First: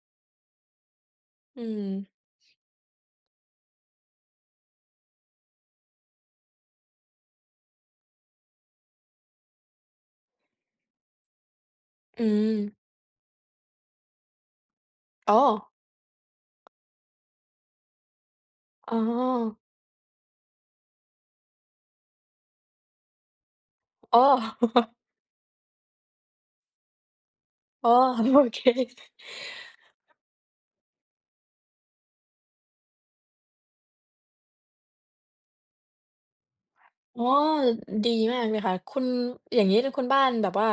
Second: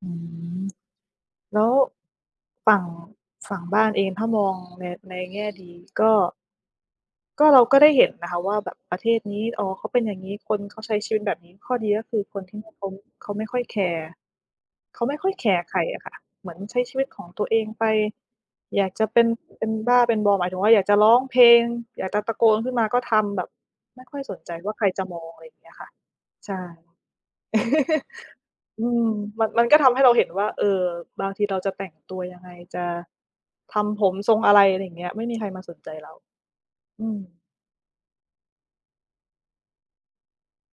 อืม แลอ้ืวม ฝั่ง ฝั่งบ้านเอง ถ้ามองใน ในแง่ดีก็ ก็เราก็ได้เห็นนะคะ ว่าแบบประเทศนี้ อ๋อ เขาเป็นอย่างงี้ คนเขาใช้ชีวิตแบบนี้ ข้อดีก็คือือคนที่นม ี่เขา เขาไม่ค่อยแคร์ เขาไม่ค่ออ๋ยแคร์อ ใครอะค่ะ เหมือนใช้ชีวิตของตัวเองไป อยาอ๋กอ จะเป็น เป็นบ้า เป็นบอ หมายถึงว่า อยากจะร้องเพลง อยากจะตะโกนขึ้นมาก็ทำ แบบไม่คอ่้ออ ยสนใจว่าใครจะมอง อะไรเงี้ยค่ะ ใช่ อ๋อ โอเค อืม มัน มันก็ทำให้เราเห็นว่า เออ บางทีเราจะแต่งตัวยังไง? จะทำผมทรงอะไร? อะไรเงี้ย ไม่มี ใครมาสนใจเรา อือม ๋อ ดีมากเลยค่ะ คุณ อย่างงี้ แล้วคุณบ้านแบบว่า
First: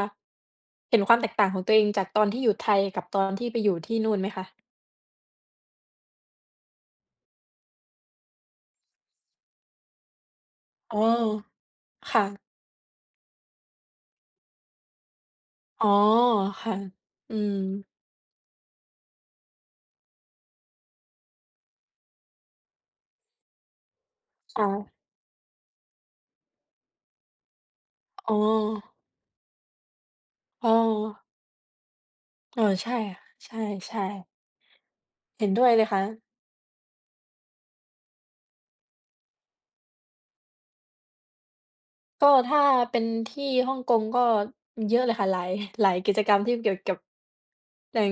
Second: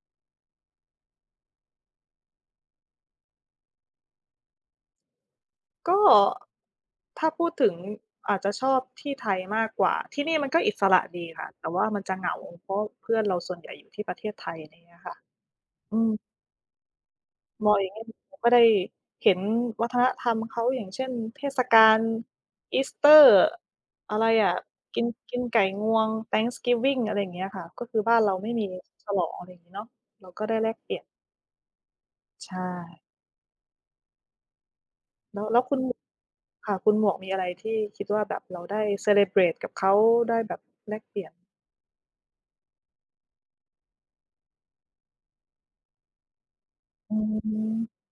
เห็นความแตกต่างของตัวเอง จากตอนที่อยู่ไทยกับตอนที่ไปอยู่ที่นู่นไหมคะ? ก็ ถ้าพูดถึง อาจจะชอบที่ไทยมากกว่า ที่นี่มันก็อิสอ๋รอ ะดีค่ะ แต่ว่ามันจคะ่เหงา ะ เพราะว่าเพื่อนเราส่วนใหญ่อยู่ที่ประเทศไทย ไรเงี้ยค่ะ อ๋อ อืม ค่ะ อืม บ่อย [unintelligible] ก็ได้เห็นวัฒนธรรมเขา อย่างเช่น เทศกาลอีสเตอร์ อะไรอะ ค่ะ กิน กินไก่งวง Thanksgiving อะไรอย่างเงี้ยค่ะ ก็คือบ้านเรอ๋าอ ไม่มีฉลอง อะไรงี้เนาะ เราก็ได้อแ๋ลอ กเปลี่ยน ใชเออ ใช่่ ค่ะ ใช่ ๆ แลเ้ห็ว นแลด้้ววยคุเณ ลยม ค่ะ ค่ะ คุณหมวกมีอะไรที่คิดว่าแบบเราได้ celebrate กับเขา ได้แบบแลกเปลี่ยน? ก็ถ้าเป็นที่ฮ่องกงก็เยอะเลยค่ะ หลาย หลายกิจกรรมที่เกี่ยวกับ อืม อย่าง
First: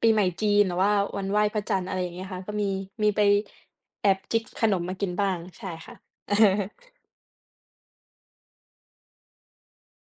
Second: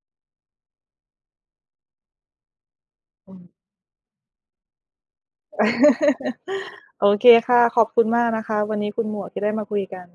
ปีใหม่จีน หรือว่าวันไหว้พระจันทร์ อะไรอย่างเงี้ยค่ะ ก็มี มีไปอืม แอบจิ๊กขนมมากินบ้าง ใช่ค่ะ โอเคค่ะ ขอบคุณมากนะคะวันนี้คุณหมวก ที่ได้มาคุยกัน